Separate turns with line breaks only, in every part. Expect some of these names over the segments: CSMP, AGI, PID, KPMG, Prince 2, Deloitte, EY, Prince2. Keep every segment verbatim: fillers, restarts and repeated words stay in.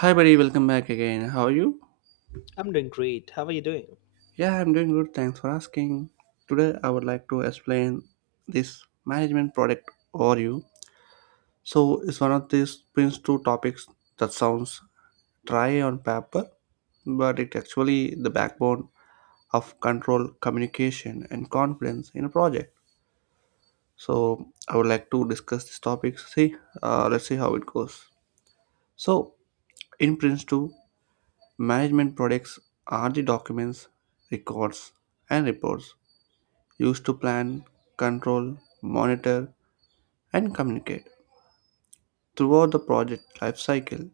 Hi, buddy, welcome back again. How are you?
I'm doing great. How are you doing?
Yeah, I'm doing good. Thanks for asking. Today, I would like to explain this management product overview. So, it's one of these Prince two topics that sounds dry on paper, but it actually the backbone of control, communication, and confidence in a project. So, I would like to discuss this topic. See, uh, let's see how it goes. So, in Prince two, management products are the documents, records, and reports used to plan, control, monitor, and communicate throughout the project lifecycle.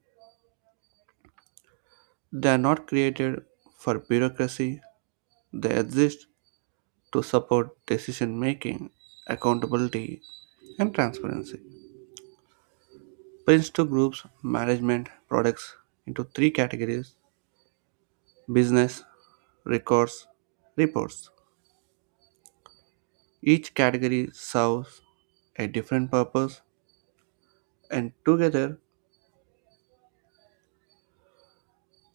They are not created for bureaucracy, they exist to support decision making, accountability, and transparency. Prince two groups management products into three categories: business, records, reports. Each category serves a different purpose, and together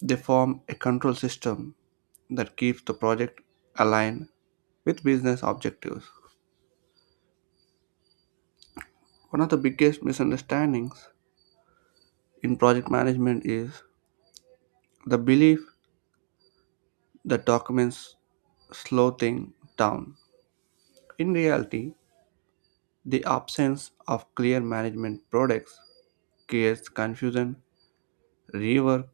they form a control system that keeps the project aligned with business objectives. One of the biggest misunderstandings in project management is the belief that documents slow things down. In reality, the absence of clear management products creates confusion, rework,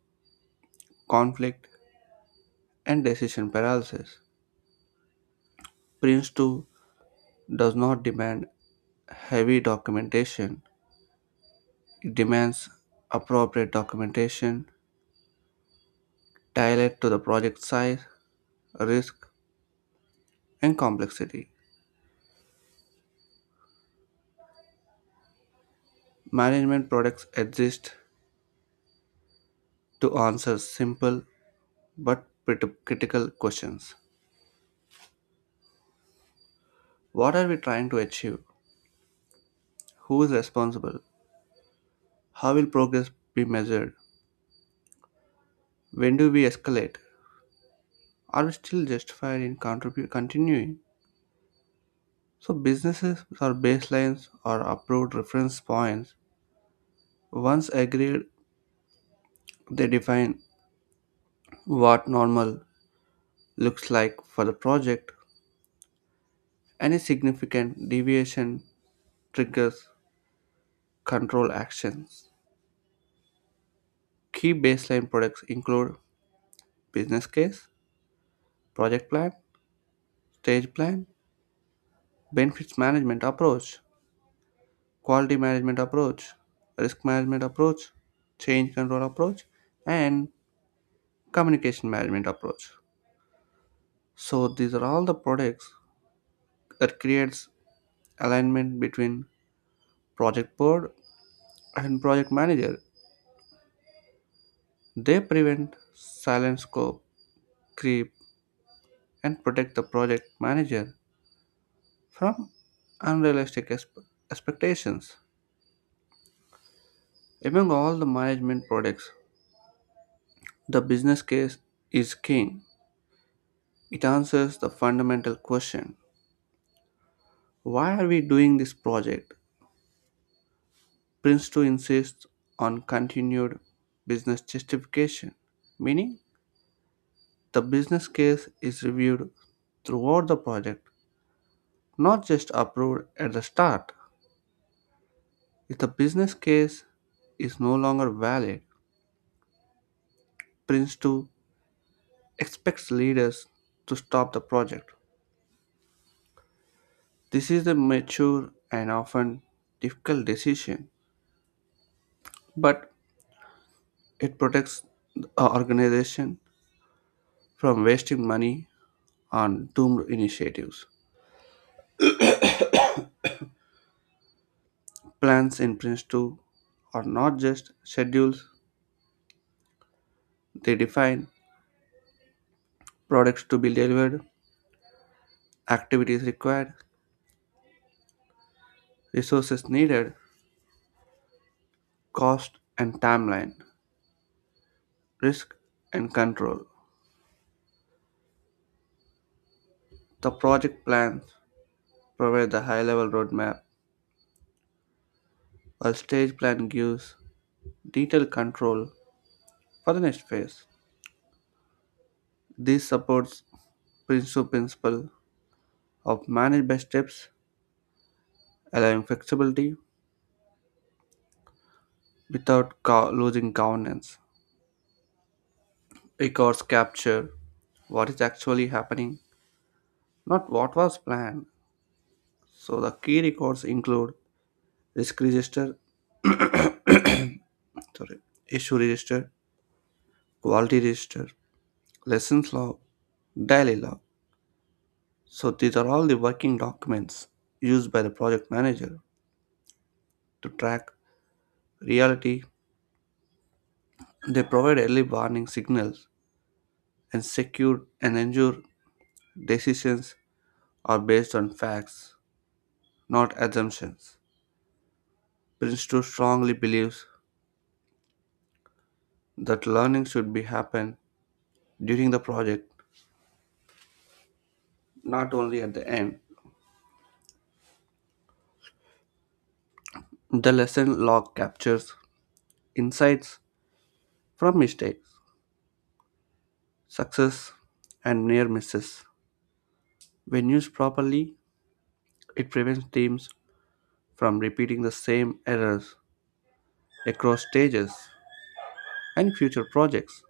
conflict, and decision paralysis. Prince two does not demand heavy documentation. It demands appropriate documentation tailored to the project size, risk, and complexity. Management products exist to answer simple but pretty critical questions. What are we trying to achieve? Who is responsible? How will progress be measured? When do we escalate? Are we still justified in contribu- continuing? So businesses or baselines or approved reference points. Once agreed, they define what normal looks like for the project. Any significant deviation triggers control actions. Key baseline products include business case, project plan, stage plan, benefits management approach, quality management approach, risk management approach, change control approach, and communication management approach. So these are all the products that creates alignment between project board and project manager. They prevent silent scope creep and protect the project manager from unrealistic exp- expectations. Among all the management products, the business case is king. It answers the fundamental question: why are we doing this project? Prince two insists on continued business justification, meaning the business case is reviewed throughout the project, not just approved at the start. If the business case is no longer valid, Prince two expects leaders to stop the project. This is a mature and often difficult decision, but it protects the organization from wasting money on doomed initiatives. Plans in Prince two are not just schedules, they define products to be delivered, activities required, resources needed, cost and timeline, risk and control. The project plans provide the high level roadmap, while stage plan gives detailed control for the next phase. This supports Prince's principle of manage by steps, allowing flexibility without co- losing governance. Records capture what is actually happening, not what was planned. So the key records include risk register, sorry, issue register, quality register, lessons log, daily log. So these are all the working documents used by the project manager to track reality. They provide early warning signals and secure and ensure decisions are based on facts, not assumptions. Prince two strongly believes that learning should be happen during the project, not only at the end. The lesson log captures insights from mistakes, success, and near misses. When used properly, it prevents teams from repeating the same errors across stages and future projects.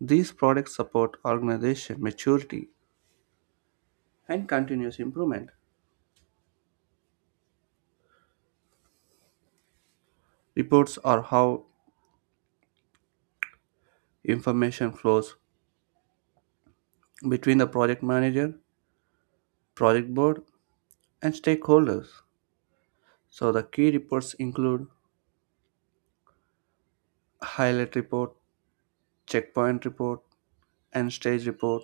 These products support organization maturity and continuous improvement. Reports are how information flows between the project manager, project board, and stakeholders. So the key reports include highlight report, checkpoint report, and stage report,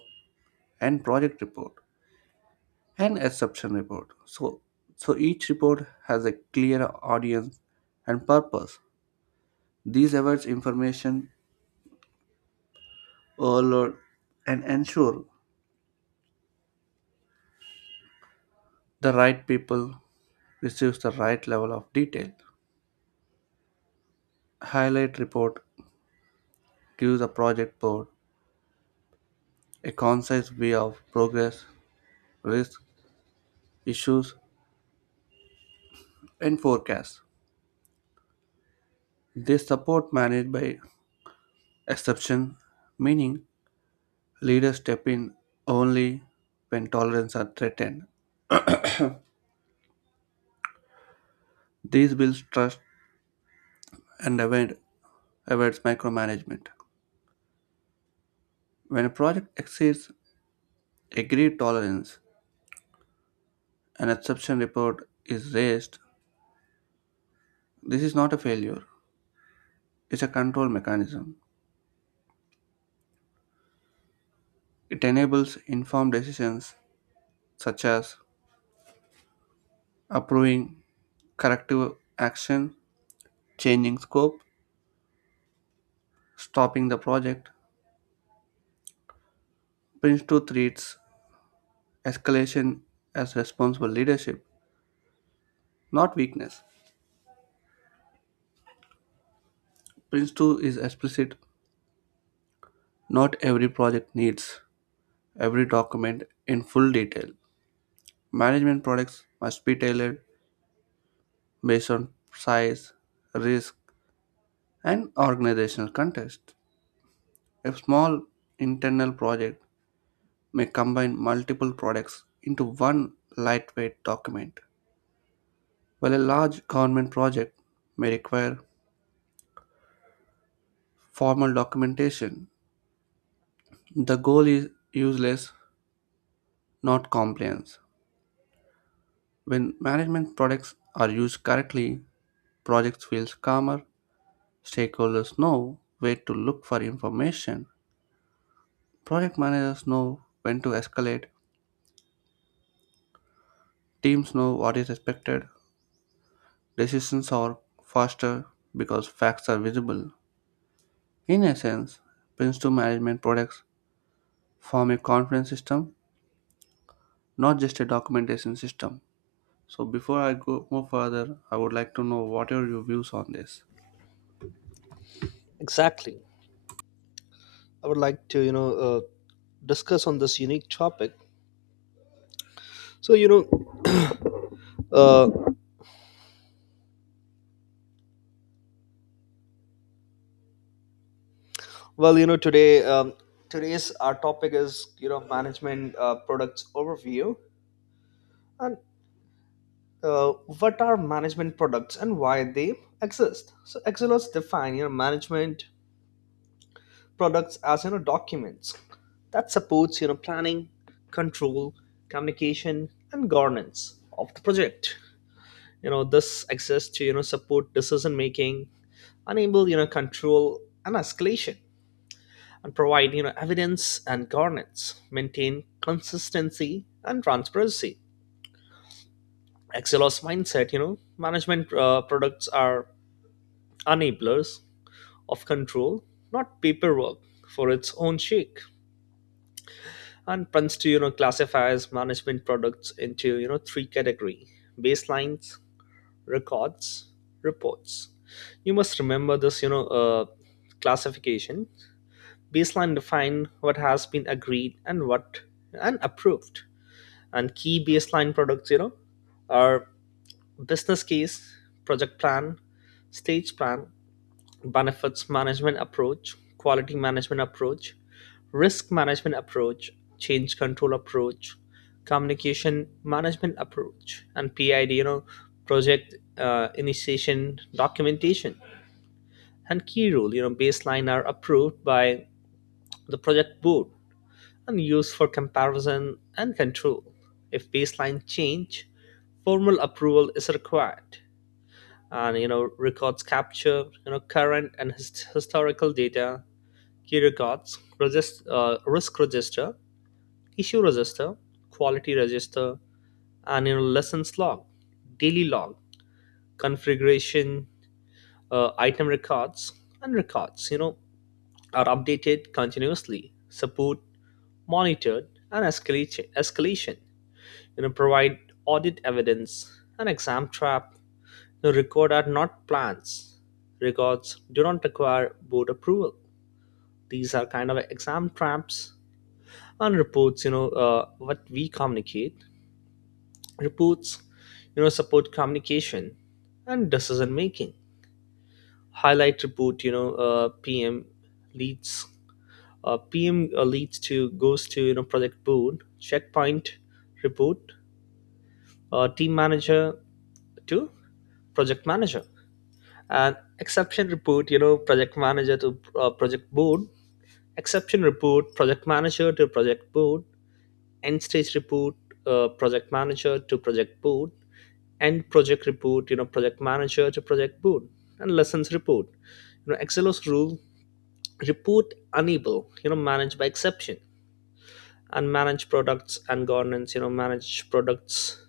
and project report, and exception report. So so each report has a clear audience and purpose. These avoids information overload and ensure the right people receives the right level of detail. Highlight report gives the project board a concise view of progress, risk, issues, and forecasts. They support managed by exception, meaning leaders step in only when tolerance are threatened. These builds trust and avoid, avoids micromanagement. When a project exceeds agreed tolerance, an exception report is raised, this is not a failure, it's a control mechanism. It enables informed decisions such as approving corrective action, changing scope, stopping the project. Prince two treats escalation as responsible leadership, not weakness. Prince two is explicit not every project needs every document in full detail. Management products must be tailored based on size, risk, and organizational context. A small internal project may combine multiple products into one lightweight document, while a large government project may require formal documentation. The goal is useless, not compliance. When management products are used correctly, projects feel calmer, stakeholders know where to look for information, project managers know when to escalate, teams know what is expected, decisions are faster because facts are visible. In essence, Prince two management products form a conference system, not just a documentation system. So before I go more further, I would like to know what are your views on this.
Exactly. I would like to, you know, uh, discuss on this unique topic. So, you know, uh, well, you know, today, um, today's our topic is, you know, management uh, products overview, and uh, what are management products and why they exist. So Excelos define, you know, management products as, you know, documents that supports, you know, planning, control, communication, and governance of the project. You know this access to you know support decision making, enable you know control and escalation, and provide you know evidence and governance, maintain consistency and transparency. Excelos mindset, you know management uh, products are enablers of control, not paperwork for its own sake. And plans to you know classifies management products into you know three category: baselines, records, reports. You must remember this, you know, uh, classification. Baseline define what has been agreed and what and approved. And key baseline products, you know, are business case, project plan, stage plan, benefits management approach, quality management approach, risk management approach, change control approach, communication management approach, and P I D, you know, project uh, initiation documentation. And key rule, you know, baseline are approved by the project board and used for comparison and control. If baseline change, formal approval is required. And you know records capture you know current and his- historical data. Key records regist- uh, risk register, issue register, quality register, and you know, lessons log, daily log, configuration, uh, item records, and records. You know are updated continuously, support monitored, and escalation. Escalation. You know provide audit evidence and exam trap. You know, record are not plans. Records do not require board approval. These are kind of exam traps. And reports. You know uh, what we communicate. Reports you know support communication and decision making. Highlight report, you know uh, pm leads uh, pm uh, leads to goes to you know project board. Checkpoint report, uh, team manager to project manager. And exception report, you know project manager to uh, project board. Exception report, project manager to project board. End stage report, uh, project manager to project board. End project report, you know project manager to project board. And lessons report. You know excelos rule: report unable, you know managed by exception. And manage products and governance, you know manage products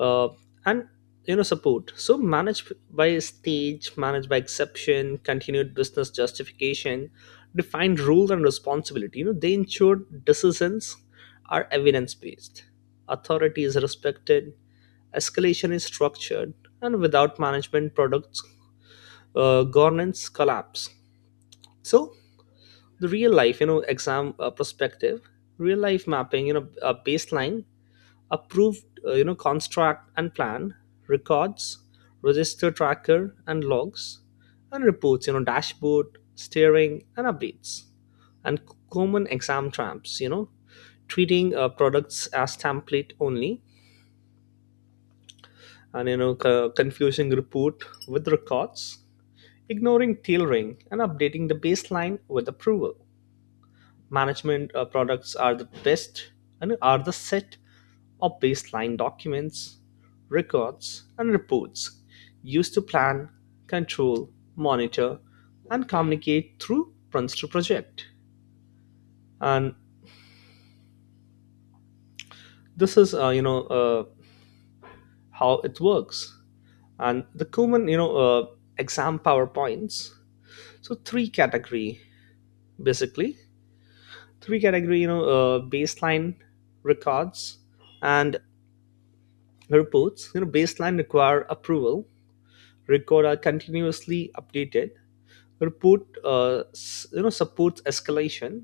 uh, and you know support, so managed by stage, managed by exception, continued business justification, defined rule and responsibility. You know they ensure decisions are evidence based, authority is respected, escalation is structured, and without management, products uh, governance collapse. So the real life, you know, exam uh, perspective, real life mapping, you know, a baseline, approved, uh, you know, construct and plan, records, register tracker and logs, and reports, you know, dashboard, steering and updates, and c- common exam traps, you know, treating uh, products as template only, and you know, co- confusing report with records, ignoring tailoring and updating the baseline with approval. Management uh, products are the best and are the set of baseline documents, records, and reports used to plan, control, monitor, and communicate through runs to project. And this is, uh, you know, uh, how it works. And the common, you know, uh, exam PowerPoints. So three category, basically three category you know uh, baseline, records, and reports. You know baseline require approval, record are continuously updated, report uh, s- you know supports escalation.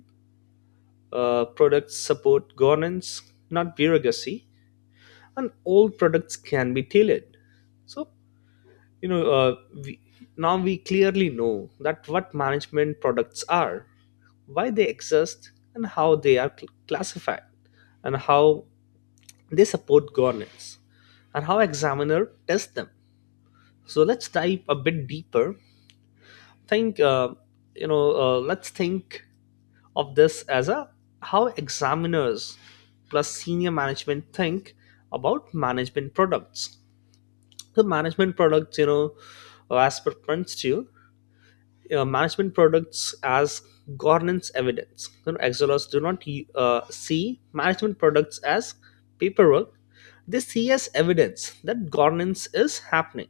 uh, Products support governance, not bureaucracy. And all products can be tailored. So you know uh, we, now we clearly know that what management products are, why they exist and how they are cl- classified, and how they support governance, and how examiner tests them. So let's dive a bit deeper. Think uh, you know uh, Let's think of this as a how examiners plus senior management think about management products. The management products, you know uh, as per principle, uh, management products as governance evidence. You know, Exolers do not uh, see management products as paperwork. They see as evidence that governance is happening.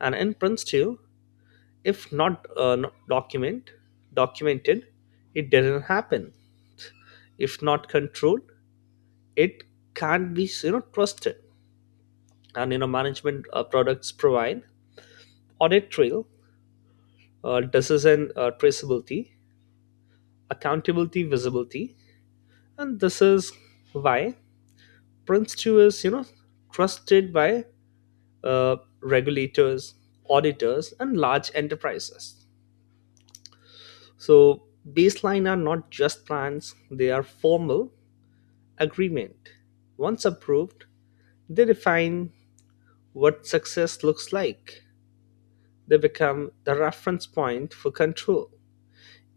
And in Prince two, if not, uh, not document, documented, it doesn't happen. If not controlled, it can't be you know trusted. And you know management uh, products provide audit trail, uh, decision uh, traceability, accountability visibility. And this is why prince two is you know trusted by uh, regulators, auditors and large enterprises. So baseline are not just plans, they are formal agreement. Once approved, they define what success looks like. They become the reference point for control.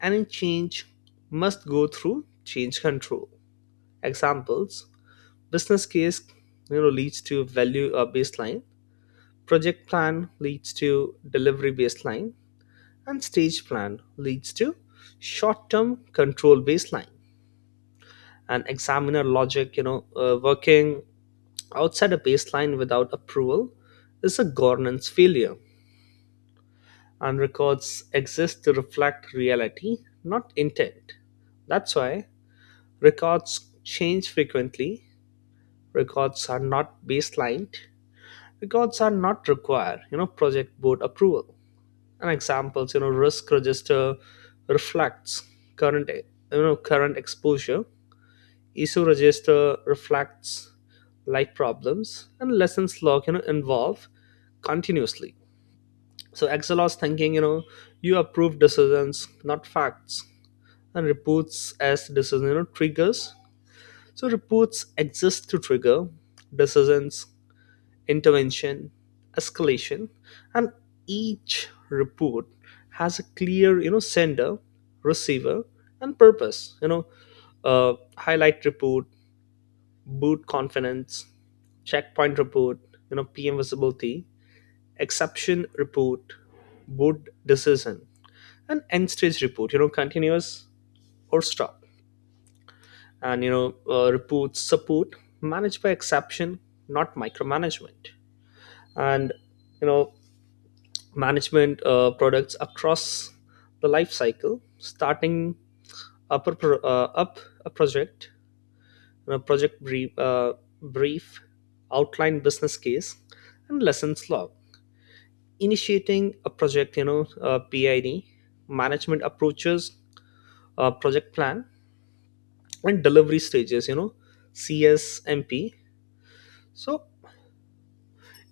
Any change must go through change control. Examples: business case you know leads to value or baseline, project plan leads to delivery baseline, and stage plan leads to short-term control baseline. And examiner logic, you know, uh, working outside a baseline without approval is a governance failure. And records exist to reflect reality, not intent. That's why records change frequently. Records are not baselined. Records are not required, you know, project board approval. And examples, you know risk register reflects current you know current exposure, issue register reflects life problems, and lessons log you know involve continuously. So Excelos thinking, you know you approve decisions, not facts. And reports as decision you know triggers. So reports exist to trigger decisions, intervention, escalation. And each report has a clear, you know, sender, receiver, and purpose. You know, uh, highlight report, boot confidence. Checkpoint report, you know, P M visibility. Exception report, boot decision. And end stage report, You know, continuous or stop. And you know, uh, reports support managed by exception, not micromanagement. And you know management uh, products across the life cycle. Starting up a, pro- uh, up a project: a project brief, uh, brief, outline business case, and lessons log. Initiating a project, you know, uh, P I D, management approaches, uh, project plan, and delivery stages, you know, C S M P. So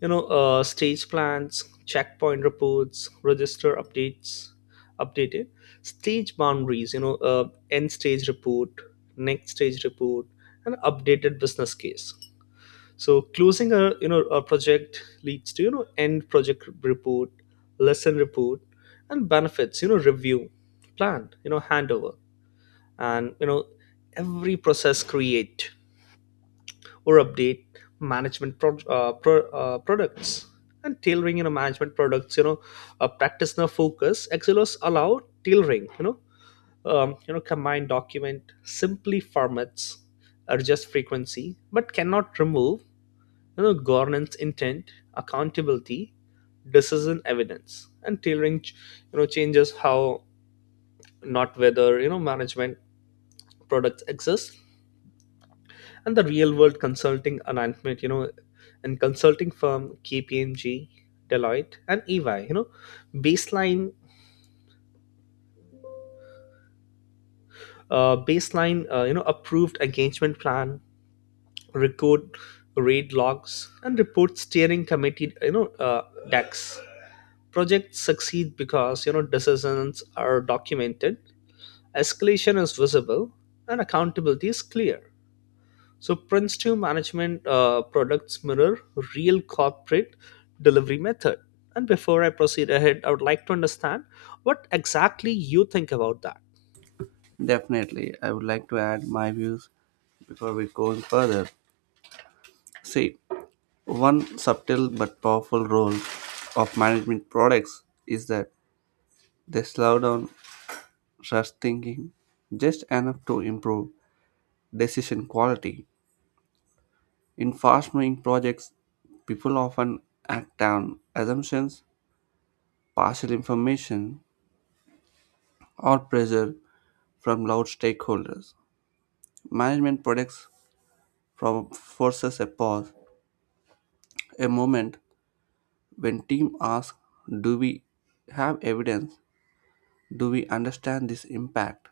you know uh, stage plans, checkpoint reports, register updates updated. Stage boundaries, you know uh, end stage report, next stage report, and updated business case. So closing a you know a project leads to you know end project report, lesson report, and benefits you know review plan, you know handover. And you know every process create or update management pro- uh, pro- uh, products. And tailoring, you know management products, you know uh, practitioner focus, Excelos allow tailoring, you know um, you know combine document, simply formats, adjust frequency, but cannot remove you know governance intent, accountability, decision evidence. And tailoring ch- you know changes how, not whether, you know management products exist. And the real world consulting alignment, you know and consulting firm KPMG, Deloitte and EY, you know baseline uh, baseline uh, you know approved engagement plan, record raid logs, and report steering committee, you know uh, decks. Projects succeed because you know decisions are documented, escalation is visible, and accountability is clear. So Prince two management uh, products mirror real corporate delivery method. And before I proceed ahead, I would like to understand what exactly you think about that.
Definitely, I would like to add my views before we go further. See, one subtle but powerful role of management products is that they slow down rush thinking just enough to improve decision quality. In fast moving projects, people often act on assumptions, partial information, or pressure from loud stakeholders. Management products from forces a pause, a moment when team asks, "Do we have evidence? Do we understand this impact?"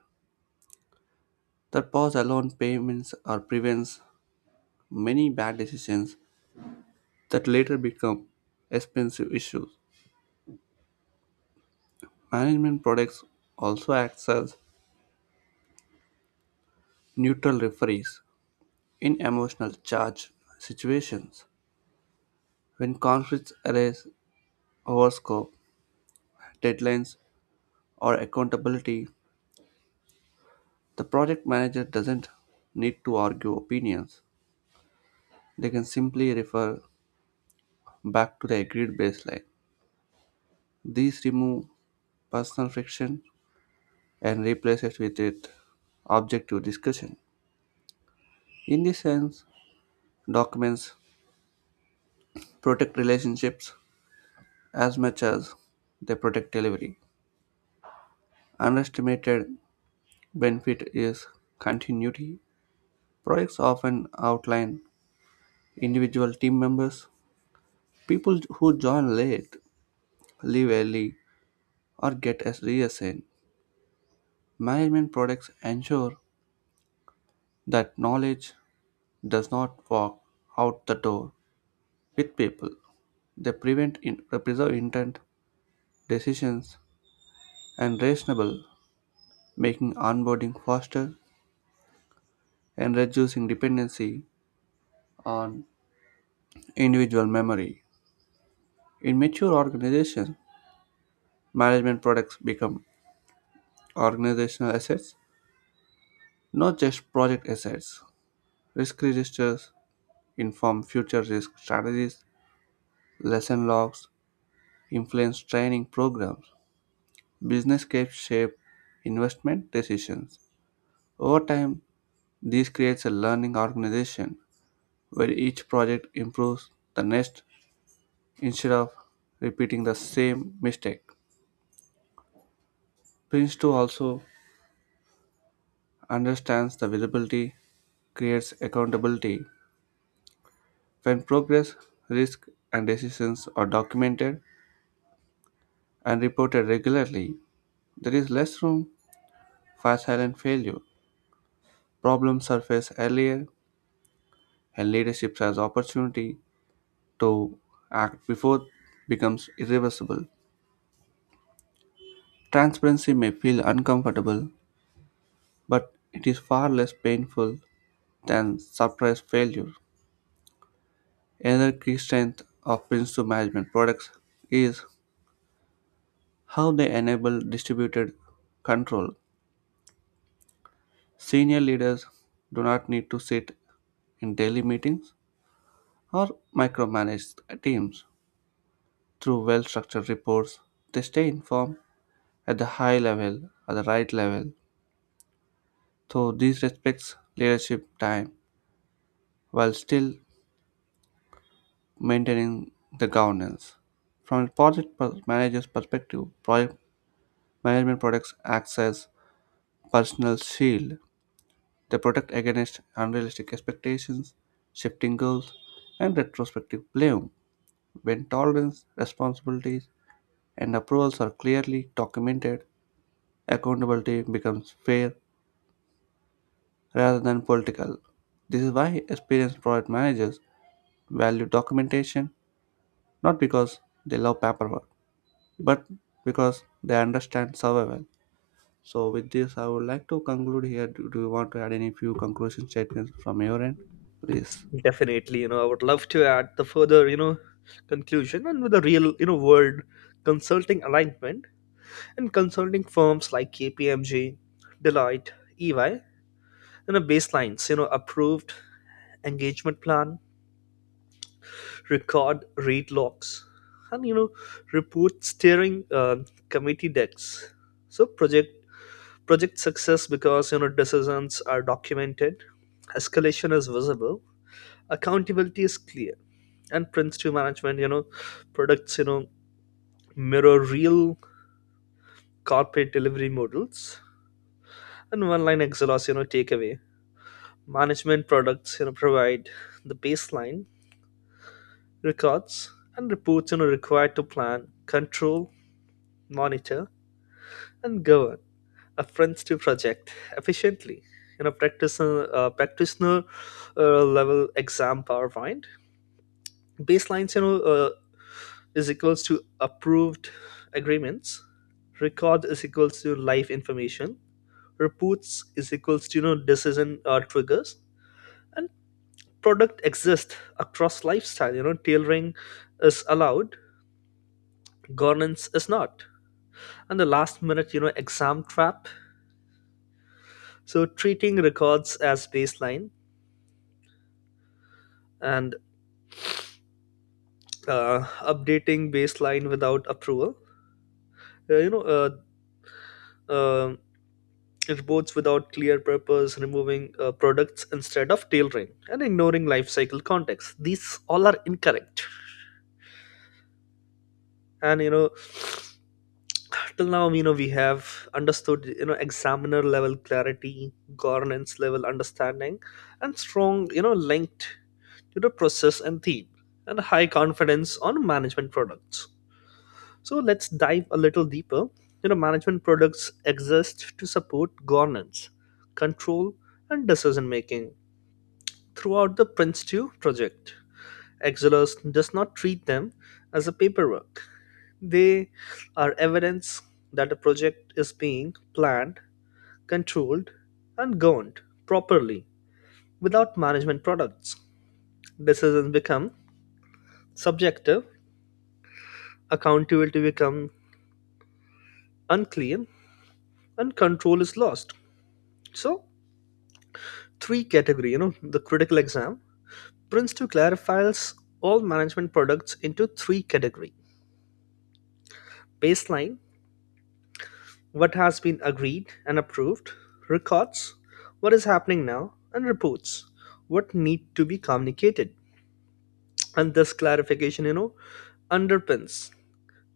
That pause alone payments or prevents many bad decisions that later become expensive issues. Management products also acts as neutral referees. In emotional charge situations, when conflicts arise over scope, deadlines, or accountability, the project manager doesn't need to argue opinions. They can simply refer back to the agreed baseline. These remove personal friction and replace it with it objective discussion. In this sense, documents protect relationships as much as they protect delivery. Underestimated benefit is continuity. Projects often outline individual team members. People who join late, leave early, or get as reassigned. Management products ensure that knowledge does not walk out the door with people. They prevent in, preserve intent, decisions, and reasonable, making onboarding faster and reducing dependency on individual memory. In mature organizations, management products become organizational assets not just project assets. Risk registers inform future risk strategies, lesson logs influence training programs, business case shape investment decisions. Over time, this creates a learning organization where each project improves the next instead of repeating the same mistake. Prince two also understands the visibility creates accountability. When progress, risk, and decisions are documented, and reported regularly, there is less room for silent failure. Problems surface earlier, and leadership has opportunity to act before it becomes irreversible. Transparency may feel uncomfortable, but it is far less painful than surprise failure. Another key strength of Prince two management products is how they enable distributed control. Senior leaders do not need to sit in daily meetings or micromanage teams. Through well structured reports, they stay informed at the high level, at the right level. So, this respects leadership time while still maintaining the governance. From a project per- manager's perspective, project management products acts as personal shield. They protect against unrealistic expectations, shifting goals, and retrospective blame. When tolerance, responsibilities, and approvals are clearly documented, accountability becomes fair rather than political. This is why experienced project managers value documentation not because they love paperwork, but because they understand survival. So, with this, I would like to conclude here. Do, do you want to add any few conclusion statements from your end? Please.
Definitely, you know, I would love to add the further, you know, conclusion. And with a real, you know, world consulting alignment and consulting firms like K P M G, Deloitte, E Y, you know, baselines, you know, approved engagement plan, record read logs, and you know report steering uh, committee decks. So project project success because you know decisions are documented, escalation is visible, accountability is clear. And Prince two management, you know products, you know mirror real corporate delivery models. And one line exhaust, you know takeaway: management products, you know provide the baseline, records, and reports you know required to plan, control, monitor, and govern a friends project efficiently. In a practitioner, uh, practitioner uh, level exam PowerPoint. Baselines, you know, uh, is equals to approved agreements. Record is equals to live information. Reports is equals to you know decision uh, triggers. And product exists across lifestyle. You know, tailoring is allowed. Governance is not. And the last minute, you know, exam trap. So treating records as baseline, and uh, updating baseline without approval, uh, you know uh, um reports without clear purpose, removing uh, products instead of tailoring, and ignoring life cycle context — these all are incorrect. And you know till now, you know we have understood you know examiner level clarity, governance level understanding, and strong you know linked to the process and theme, and high confidence on management products. So let's dive a little deeper. You know, management products exist to support governance, control, and decision making throughout the prince two project. Exilus does not treat them as a paperwork. They are evidence that a project is being planned, controlled, and governed properly. Without management products, decisions become subjective, accountability become unclean, and control is lost. So three category, you know the critical exam. Prince two clarifies all management products into three category: baseline, what has been agreed and approved; records, what is happening now; and reports, what need to be communicated. And this clarification, you know underpins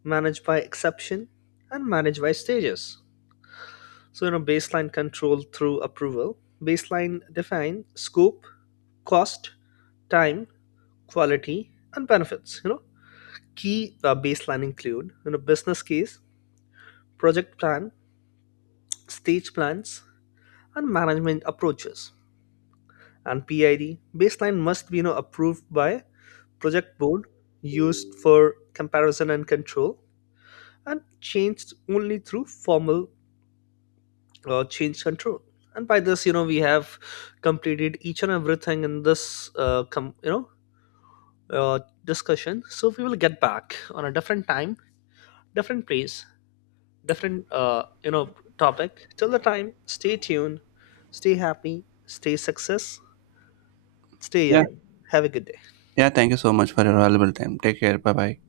managed by exception and managed by stages. So you know baseline control through approval. Baseline define scope, cost, time, quality, and benefits. You know, key uh, baseline include you know business case, project plan, stage plans, and management approaches. And P I D baseline must be you know approved by project board, used for comparison and control, and changed only through formal uh, change control. And by this, you know, we have completed each and everything in this, uh, com- you know, uh, discussion. So we will get back on a different time, different place, different uh, you know topic. Till the time, stay tuned, stay happy, stay success, stay
Yeah.
young, have a good day.
Yeah, thank you so much for your valuable time. Take care. Bye bye.